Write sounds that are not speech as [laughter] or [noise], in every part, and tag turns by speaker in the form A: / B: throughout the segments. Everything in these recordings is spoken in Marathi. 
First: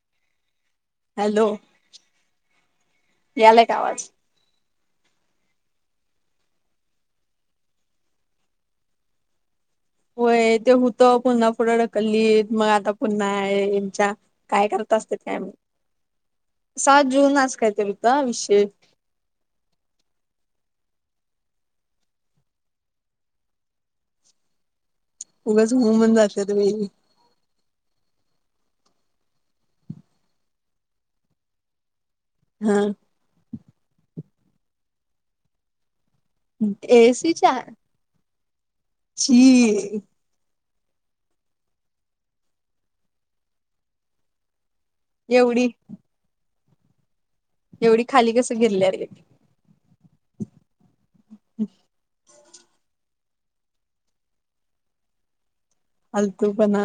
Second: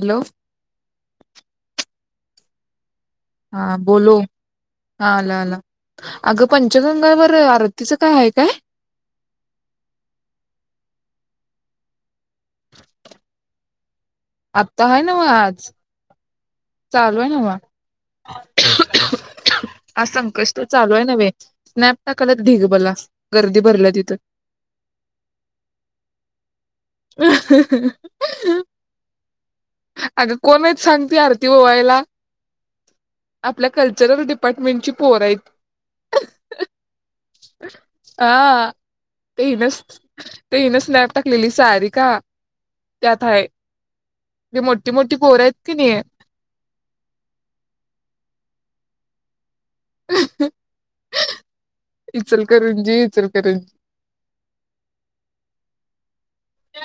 A: हॅलो
B: हॅलो यालाय का
A: हा
B: आवाज?
A: बोलो हा आला आला अगं पंचगंगावर आरतीचं काय हाय काय?
B: होय ते हुत पुन्हा पुढं ढक लित मग आता पुन्हाय. च्या
A: आत्ता हाय नव्ह आज.
B: सात
A: चालूय
B: जून
A: नव्ह
B: आज कायतरी होता विषय
A: आज संकष्ट चालूय नव्हे स्नॅप टाकायल्यात ढीग बला गर्दी भरल्या तिथं.
B: उगच हु म्हणून जात्यात बाई.
A: अ हु, हु, हु, अ अग कोणयत सांग ती आरती ओवाळायला?
B: हा
A: आपल्या कल्चर डिप पटमीची पोरयत.
B: एसी च्या
A: हा ते हिनच
B: छी.
A: ते हिनं स्नॅप टाकलेली सारीका त्यात हाय. [unintelligible] मोटी मोठी पोर आहेत
B: एवढी
A: की नाही
B: एवढी खाली कसं गेलेल्या हाय ग
A: इ चल. करंजी चलकरंजी
B: फालतुपना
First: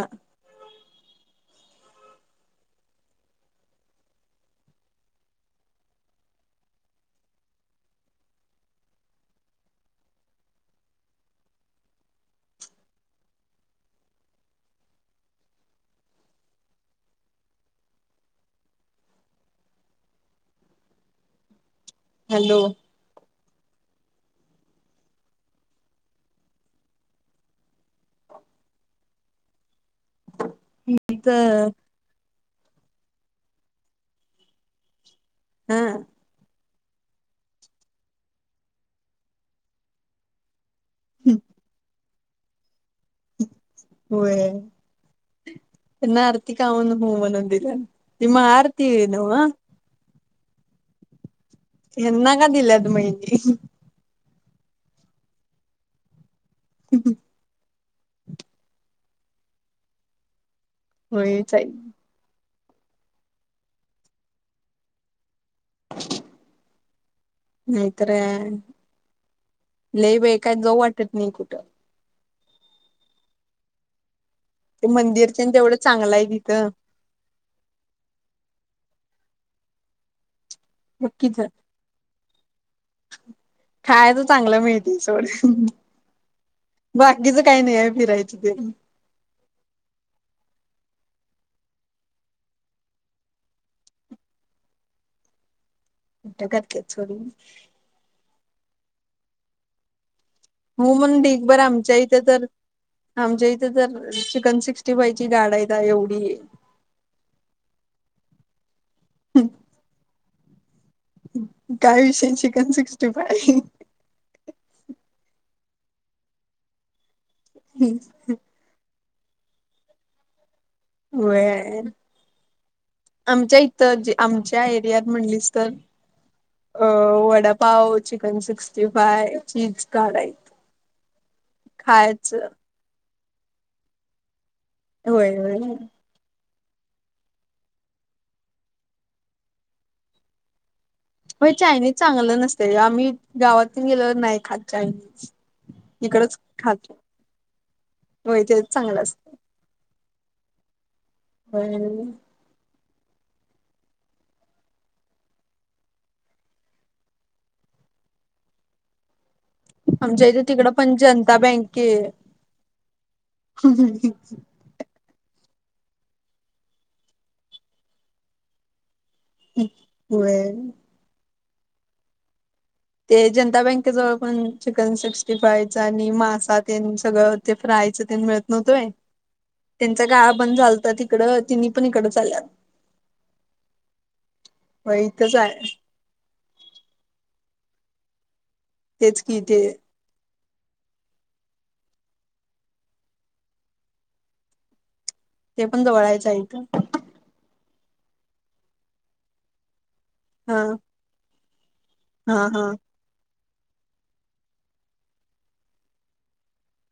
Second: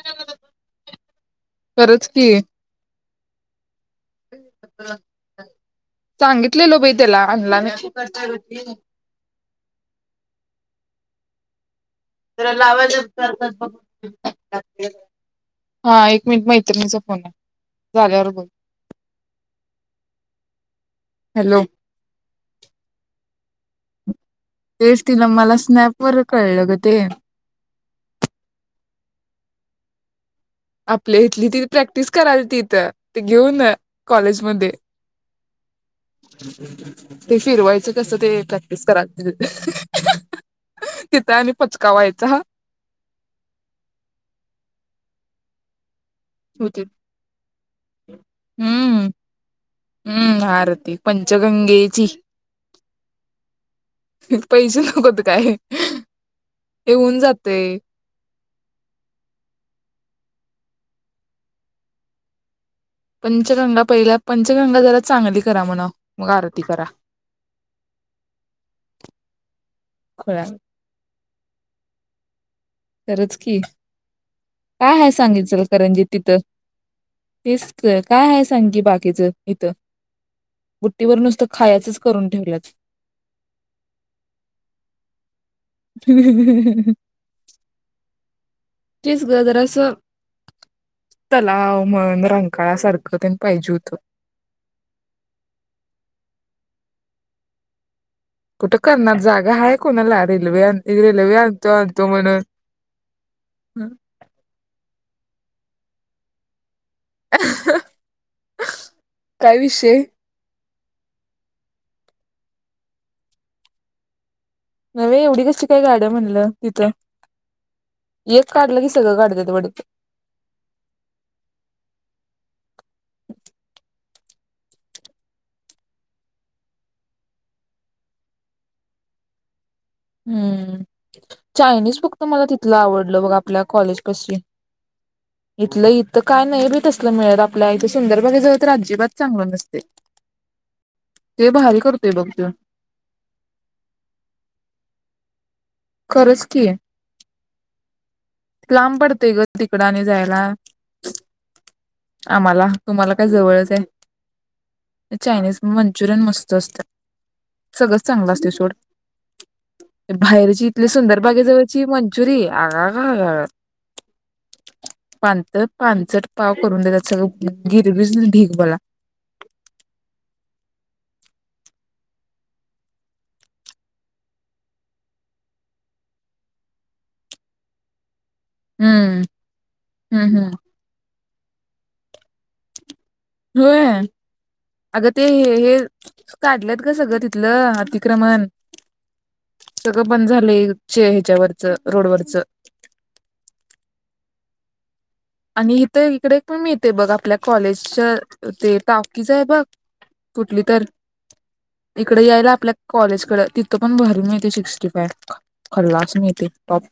A: खरंच की सांगितलेलो बाई त्याला आनला नाही लावाय उघ हा एक मिनिट मैत्रिणीचा फोन आहे झाल्यावर बोल हॅलो
B: हॅलो
A: तेच तिला मला स्नॅपवरर कळलं ग ते
B: ह
A: आपल्या इथली ति
B: तर
A: प्रॅक्टिस कराल तिथ ते घेऊन कॉलेजमध्येध्ये
B: हम
A: ते फिरवायचं कसं ते प्रॅक्टिस करा तिथं आणि पचकावायच अता
B: होय महाआरती आहे
A: होती हम्म
B: नव
A: हम्म महाआरती पंच
B: यांना का दिले त महिली
A: पैसे नकोत काय येऊन जाते
B: खुळीच आहेत
A: पंचगंगा पहिल्या पंचगंगा जरा चांगली करा म्हणा मग आरती करा
B: नाहीतर लई बा आहे
A: खुळ्या
B: काय गऊ वाटत नाही कुठ
A: खरंच की
B: ते
A: काय ह
B: मंदिर तेन
A: सांगितल
B: तेवढं
A: इचकरंजीत
B: चांगलं आहे
A: तिथं तेच काय आहे सांग की बाकीचं यथ
B: नक्कीच
A: ठेवल्यात
B: खाय तर चांगलं मिळतील सवढ बाकीच काही नाही आहे फिरायच ते
A: तेच ग जरास तलाव म्हण रांकाळ सारखं तेन पाहिजे होत.
B: [inaudible]
A: कुठं करणार जागा आहेय कोणालाच
B: हु म्हणूनढीग भर आमच्या इथे तर आमच्या इथे तर चिकन सिक्स्टी फाई गाडायता एवढी?
A: आह् हा काय विषय
B: काय विषय चिकन सिक्स्टी फाय
A: नवे एवढी कशी काय गाड्या म्हणलं? तिथं एक काढलं की सगळं गाडी [inaudible]
B: व्हय आमच्या इथ आमच्या एरियात म्हणलीस तर अ vada pav chicken sixty five cheese गाड आहेत
A: हम्म चायनीज फक्त मला
B: खायचं
A: तिथलं आवडलं बघा आपल्या कॉलेज पशी
B: व्हय, व्हय
A: नाही बी तसलं मिळत आपल्या इथे सुंदरबाग जवळ तर अजिबात चांगलं नसते ते भारी
B: चायनीज
A: करतोय बघ
B: चांगलं
A: त्यो
B: नसते आम्ही गावातून गेलोवर नाही खात चायनिज
A: खरंच की
B: होय ते
A: लांब
B: चांगलं असतं.
A: पडतंय ग तिकडं आणि जायला
B: होय
A: आम्हाला तुम्हाला काय जवळच आहे चायनीज मंचुरियन मस्त असतं सगळंच चांगलं असते सोड
B: आमच्या इथ तिकडं
A: तली
B: पण
A: सुंदर
B: जनता
A: बागे जवळची
B: बँके
A: मंचुरी आगा गगा आग
B: होय.
A: पान पानचट पाव करून देतात सगळं गिरबीज ढीक बला
B: व्हय ते जनता बँके जवळ पण चिकन सिक्स्टी फाइ आणि मासा ते सगळं ते फ्रायच ते मिळत नव्हतोय
A: हम्म
B: त्यांचा गाळा
A: हम्म हम्म
B: बंद झालत त इकडं तिन् पण इकडं चालल्यात
A: होय अगं ते
B: इथंच
A: हे
B: आहे
A: हे काढलेत ग सगळं तिथलं अतिक्रमण
B: तेच की ते
A: सगळं बंद ह्याच्यावरच रोडवरच
B: ते
A: आणि
B: पण जवळ
A: इथे
B: आहेच आहे
A: इकडे पण
B: इथं
A: मिळते बघ आपल्या कॉलेज अच्छा ते टाकीज ये बघ
B: हा
A: कुठली तर इकड
B: हा
A: यायला
B: हा.
A: आपल्या कॉलेजकडं तिथं पण भारी मिळतंय सिक्स्टी फाईव, खल्लास मिळतंय टॉप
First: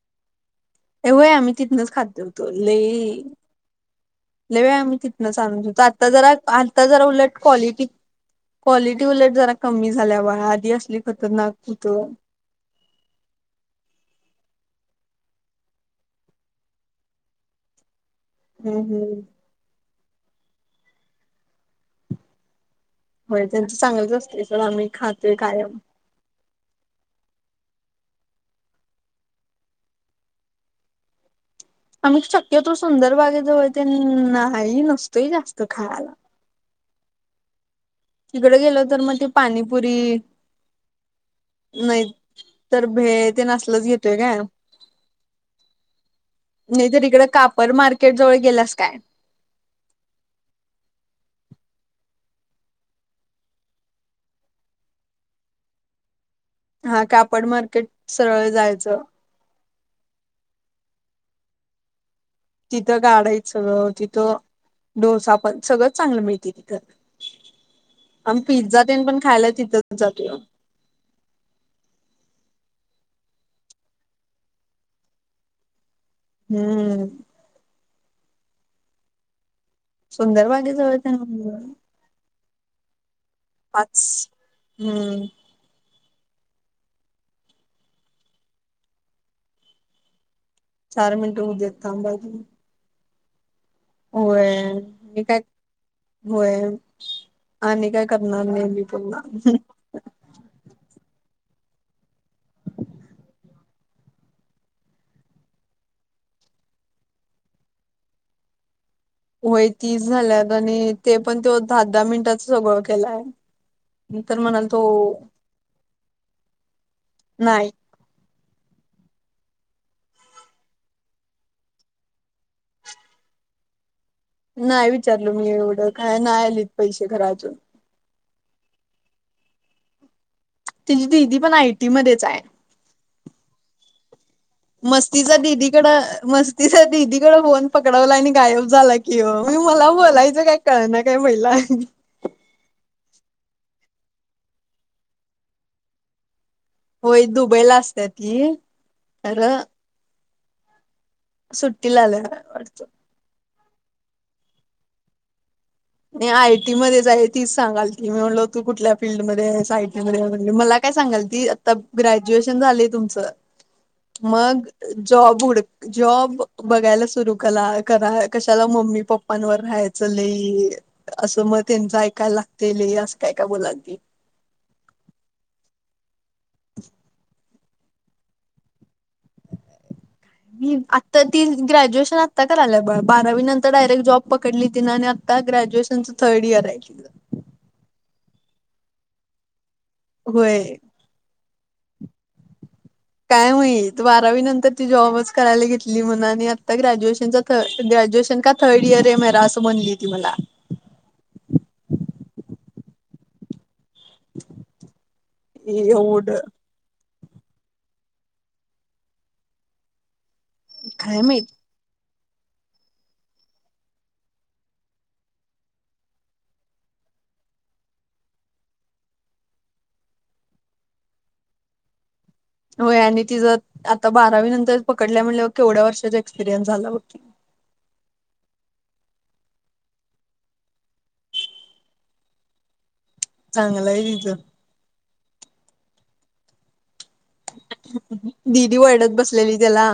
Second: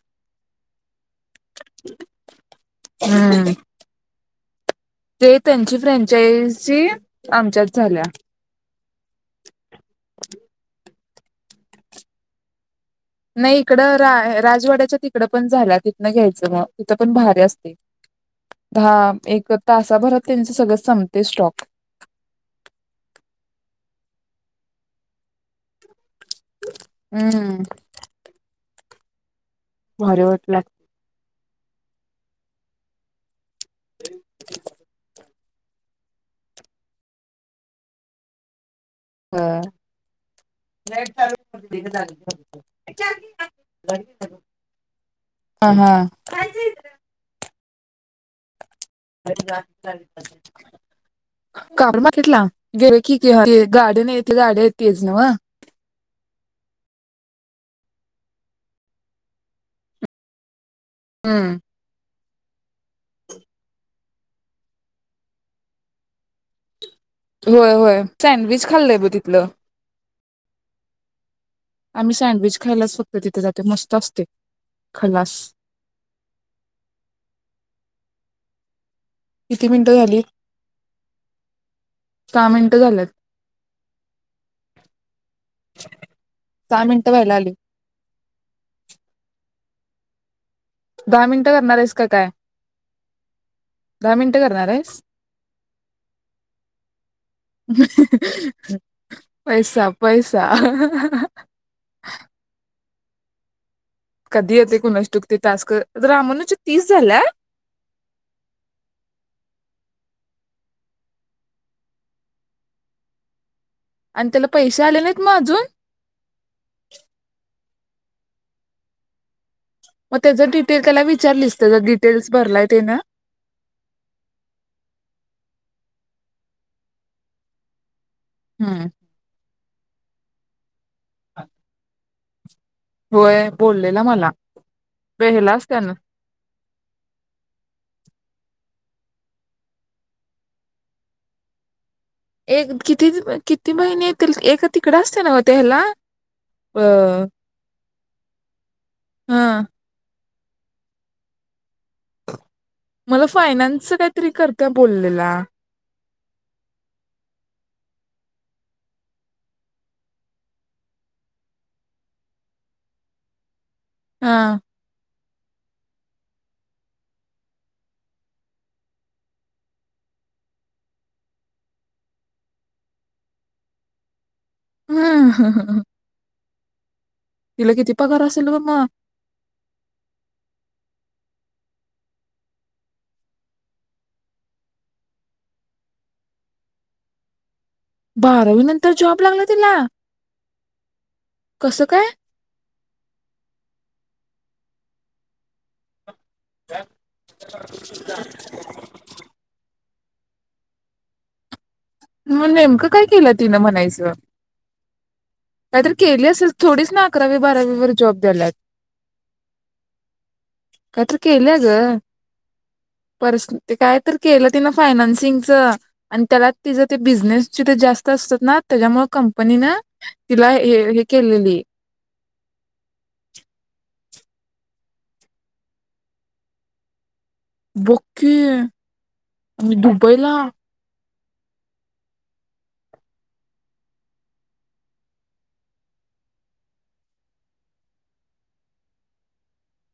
B: ये होय आम्ही तिथनच खात होतो. लई
A: हम्म.
B: लई वेळ आम्ही
A: ते
B: तिथनंच आणत
A: त्यांची
B: होतो, आता जरा आता
A: फ्रँचायझी
B: जरा उलट
A: आमच्यात
B: क्वालिटी,
A: झाल्या
B: क्वालिटी उलट जरा कमी झाल्या. होय आधी असली खतरनाक हुतो
A: नाही इकडं रा राजवाड्याच्या तिकडं पण झाल्या. तिथनं घ्यायचं मग तिथं पण भारी असतंय. धाम
B: हम्म
A: एक तास भरात त्यांच सगळं संपतंय स्टॉक.
B: होय त्यांच चांगलंच असतंय सोड आम्ही खातो कायम.
A: हम्म. भारी वाटलं.
B: आम्ही शक्यतो सुंदर बागेजवळ त्यांना हा ही नसतोय जास्त त खायला तिकड गेलोत नाही तर मग ते
A: लागतं.
B: पाणीपुरी, नाहीतर भेळ तेन असलंच घेतो काय
A: हा हा
B: नाहीतर इकड काप परत मार्केट जवळ गेलास काय?
A: [unintelligible] गेलो की ते गाडी नाही ते गाडी हाय तेच नव्हं?
B: हा कापड मार्केट सरळ जायच
A: हम्म.
B: तिथ गाडा हायीत सगळं, तिथ डोसा पण सगळंच चांगल मिळतंय तिथं.
A: होय, होय
B: आम्ही
A: सँडविच
B: पिझ्झा
A: खाल्लंय
B: तेन
A: बघ
B: पण
A: तिथलं.
B: खायला तिथंच जातोय
A: आम्ही सँडविच खायलाच फक्त तिथे जातोय मस्त असतंय. खलास
B: हम्म.
A: किती मिनिटं झाली?
B: सुंदर बागे जवळच्या तेन
A: सहा मिनिटं झाल्यात.
B: पाच, हम्म.
A: दहा मिनिटं व्हायला आलीत.
B: चार मिनिट होऊ देत
A: करणार आहेस का
B: थांबा
A: काय
B: अजुन.
A: दहा मिनिटं करणार
B: होय,
A: आहेस?
B: मी काय होय आणि काय करणार नई मी पुन्हा.
A: पैसा पैसा कधी येते कुणास ठाऊक ते टास्क रामणूच तीस झाल्यात?
B: होय तीस झाल्यात आणि ते पण त्यो दहा, दहा मिनिटाच सगळं केलाय. मी
A: आणि
B: तर
A: त्याला
B: म्हणाल तो
A: पैसे आले नाहीत मग अजून?
B: नाही
A: मग त्याच डिटेल त्याला विचारलीस त्याचा डिटेल्स भरलाय तेन?
B: नाही विचारलो मी एवढं काय नाही आलीत पैसे खर अजून.
A: हम्म.
B: तिजी दिदी पण आयटीमध्येच हाय.
A: होय बोललेला मला
B: मस्तीचा
A: ह्याला
B: दिदीकड
A: असताना
B: मस्तीचा दिदीकड फोन पकडवला आणि गायब झाला कि हो म मला बोलायचं काय कळ ना काय महिला
A: एक किती किती महिने येतील ए तिकड असते नाव त्या ह्याला
B: होय
A: अ
B: दुबईला असत्यात ये हॅलो..
A: हा
B: सुट्टी लाल्या
A: मला फायनान्स री करता बोललेला
B: आयटी मध्येच आहे. तीच सांगाल ती. मी म्हणल.. तू कुठल्या फीलल्डमध्ये आहेस. आयटी मध्ये म्हणली. मला काय सांगाल ती. आता ग्रॅज्युएशन झालय तुमच झालेय तुमच.
A: हा
B: मग जॉब उड जॉब बघायला सुरू कला करा. कशाला मम्मी पप्पांवर राहायचं लई. असं म. त्यांच येकायला लागतय लई. असं काय काय बोलायला ती.
A: ह्म्म ह्म्म ह्म्म
B: [inaudible]
A: हिला किती पगार असेल व माय?
B: आता ती ग्रॅज्युएशन आत्ता कराला बारावी नंतर डायरेक्ट जॉब पकडली. तिन आणि आता ग्रॅज्युएशनचं थर्ड इयर आहे तिकड.
A: बारावी नंतर जॉब लागला तिला?
B: होय
A: कसं काय?
B: काय माहीत? बारावी नंतर ती जॉबच करायला घेतली म्हण आता ग्रॅज्युएशन थ ग्रॅज्युएशन का थर्ड इयर मेरा असं म्हणली. ती मला
A: म नेमकं काय केलं तिनं म्हणायच? काहीतरी केल
B: एवढं
A: असेल थोडीच ना अकरावी बारावीवर जॉब द्यायलात. काहितरी
B: काय
A: केल
B: माहित
A: ग? ते काय तरी केलं तिन. फायनानसिंगच. अन त्याला तिचां ते बिझनेसची ते जास्त असतात ना त्याच्यामुळे कंपनीन तिला हे केलेली.
B: होय आणि तिज आता बारावी नंतर पकडल्या म्हणल्यावर केवढ्या वर्षाचा एक्स्पिरियन्स झाला बघ की?
A: बोकी आणि मी दुबईला?
B: चांगलय तीच.. दीदी वर्डत बसलेली त्याला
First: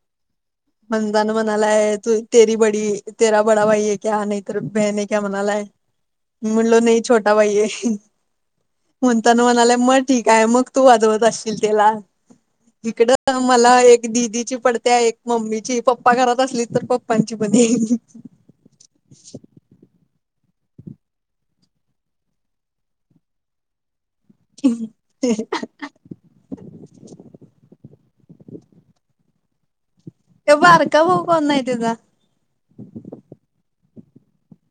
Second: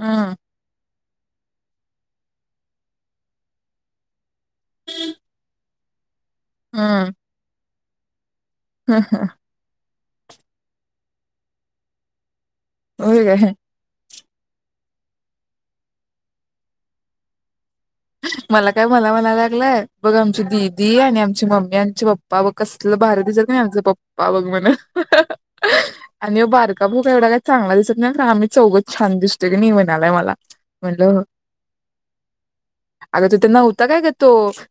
A: ह्म्म.
B: म्हणजान मनालाय तू तेरी बडी तेरा बडा भाई हे क्या? नाहीतर बेहेन क्या? मनालाय. म्हटलो नाही
A: हम्म
B: छोटा भाईये. होंतन म्हणाले मट ठीक आहे, मग तू वाजवत असशील त्याला.
A: होय
B: इकडं
A: काय
B: मला एक दीदी ची पडत्या एक मम्मीची, पप्पा घरात असलीच तर पप्पांची पण.
A: मला काय म्हला म्हणाला लागलाय, बघ आमची दिदी आणि आमची मम्मी आमचे पप्पा व कसलं बाहेर दिसत नाही आमचे पप्पा पा बघ म्हणा आणि बारका भोक एवढा काय चांगला दिसत नाही आम्ही चौगच छान दिस सगळे मी वन
B: ते बारका भाऊ कोण आहे त्याचा?
A: अगं तिथं नव्हता काय ग तो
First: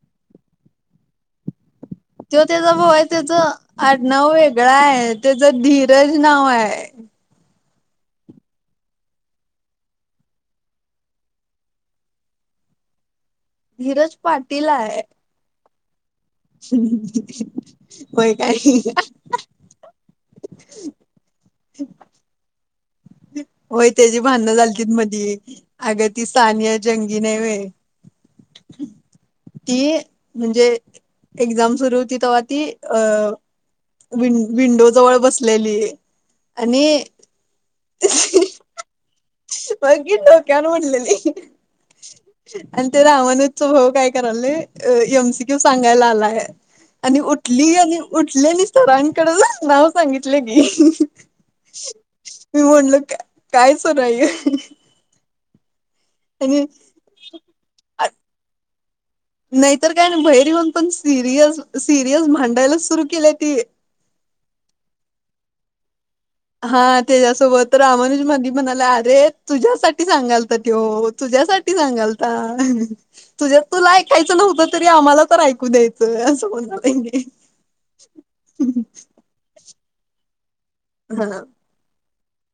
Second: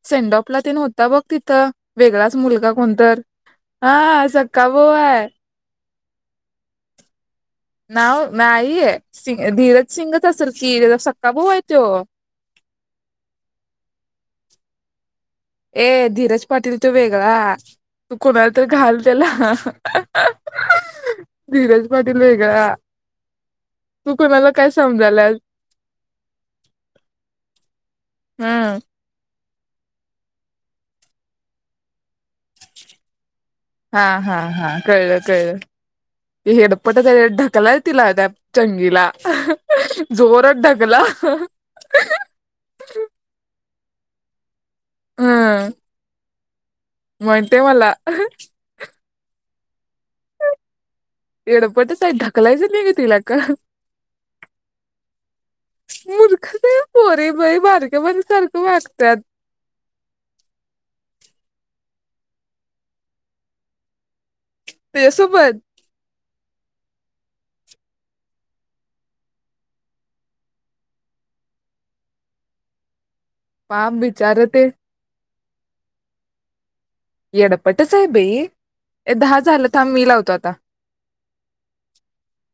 A: सेंडॉपला ते नव्हता बघ तिथं वेगळाच
B: तो त्याचा
A: मुलगा
B: भाऊ आहे
A: कोणतर
B: त्याचा
A: हा
B: आडनाव
A: सक्का
B: वेगळा
A: भाऊ
B: आहे त्याचा धी रज नाव आहे.
A: नाव नाही आहे सिंग धीरज सिंगच असेल कि सक्का भाऊ आहे त्यो.
B: धीरज पाटील आहे.
A: ए धीरज पाटील तो वेगळा तू
B: होय
A: कोणाला तर
B: काय
A: घाल त्याला. धीरज पाटील वेगळा.
B: होय
A: तू
B: त्याची
A: कोणाला
B: भांडणं
A: काय
B: झाली ती मधी
A: समजायलास
B: अग ती सानिया जंगी नाही व्हय
A: हां.
B: ती म्हणजे एक्झाम सुरू होती तेव्हा ती अ
A: हा हा
B: विं
A: हा
B: विंडो जवळ
A: कळलं-कळलं
B: बसलेली
A: ही
B: आणि
A: येडपटच आहे ढकलाय तिला दयाप चांगिला
B: होय की डोक्यावरपडलेली आणि ते रावण च भाऊ काय करायले? अ ए म सी क्यू
A: हम्म
B: सांगायला आलाय. आणि
A: म्हणते
B: उठली
A: मला
B: आणि उठलेलीच सरां कडच नांव सांगितले की
A: एडपटच आहे
B: मी
A: ढकलायचं नाही ग
B: म्हणलं
A: तिला का
B: काय सुरू आहे? आणि
A: मूर्खच आहे पोरी बई बारक्यापन सारखं वाग त्यात
B: नाहीतर काय ना बहिरी होऊन पण सिरियस सिरियस भांडायला सुरु केलंय ती.
A: त्याचा सोबत
B: हा त्याच्यासोबत रामानुज मधी म्हणाला अरे तुझ्यासाठी सांगालता त्यो तुझ्यासाठी सांगालता. तुझ्या तुला
A: पाप
B: ऐकायचं
A: बिचार ते
B: नव्हतं तरी आम्हाला तर ऐ कू द्यायंच अस बोलला.
A: येडपटच आहे बई. दहा झालं थांब मि लावतो आता.
B: हा.
A: [inaudible]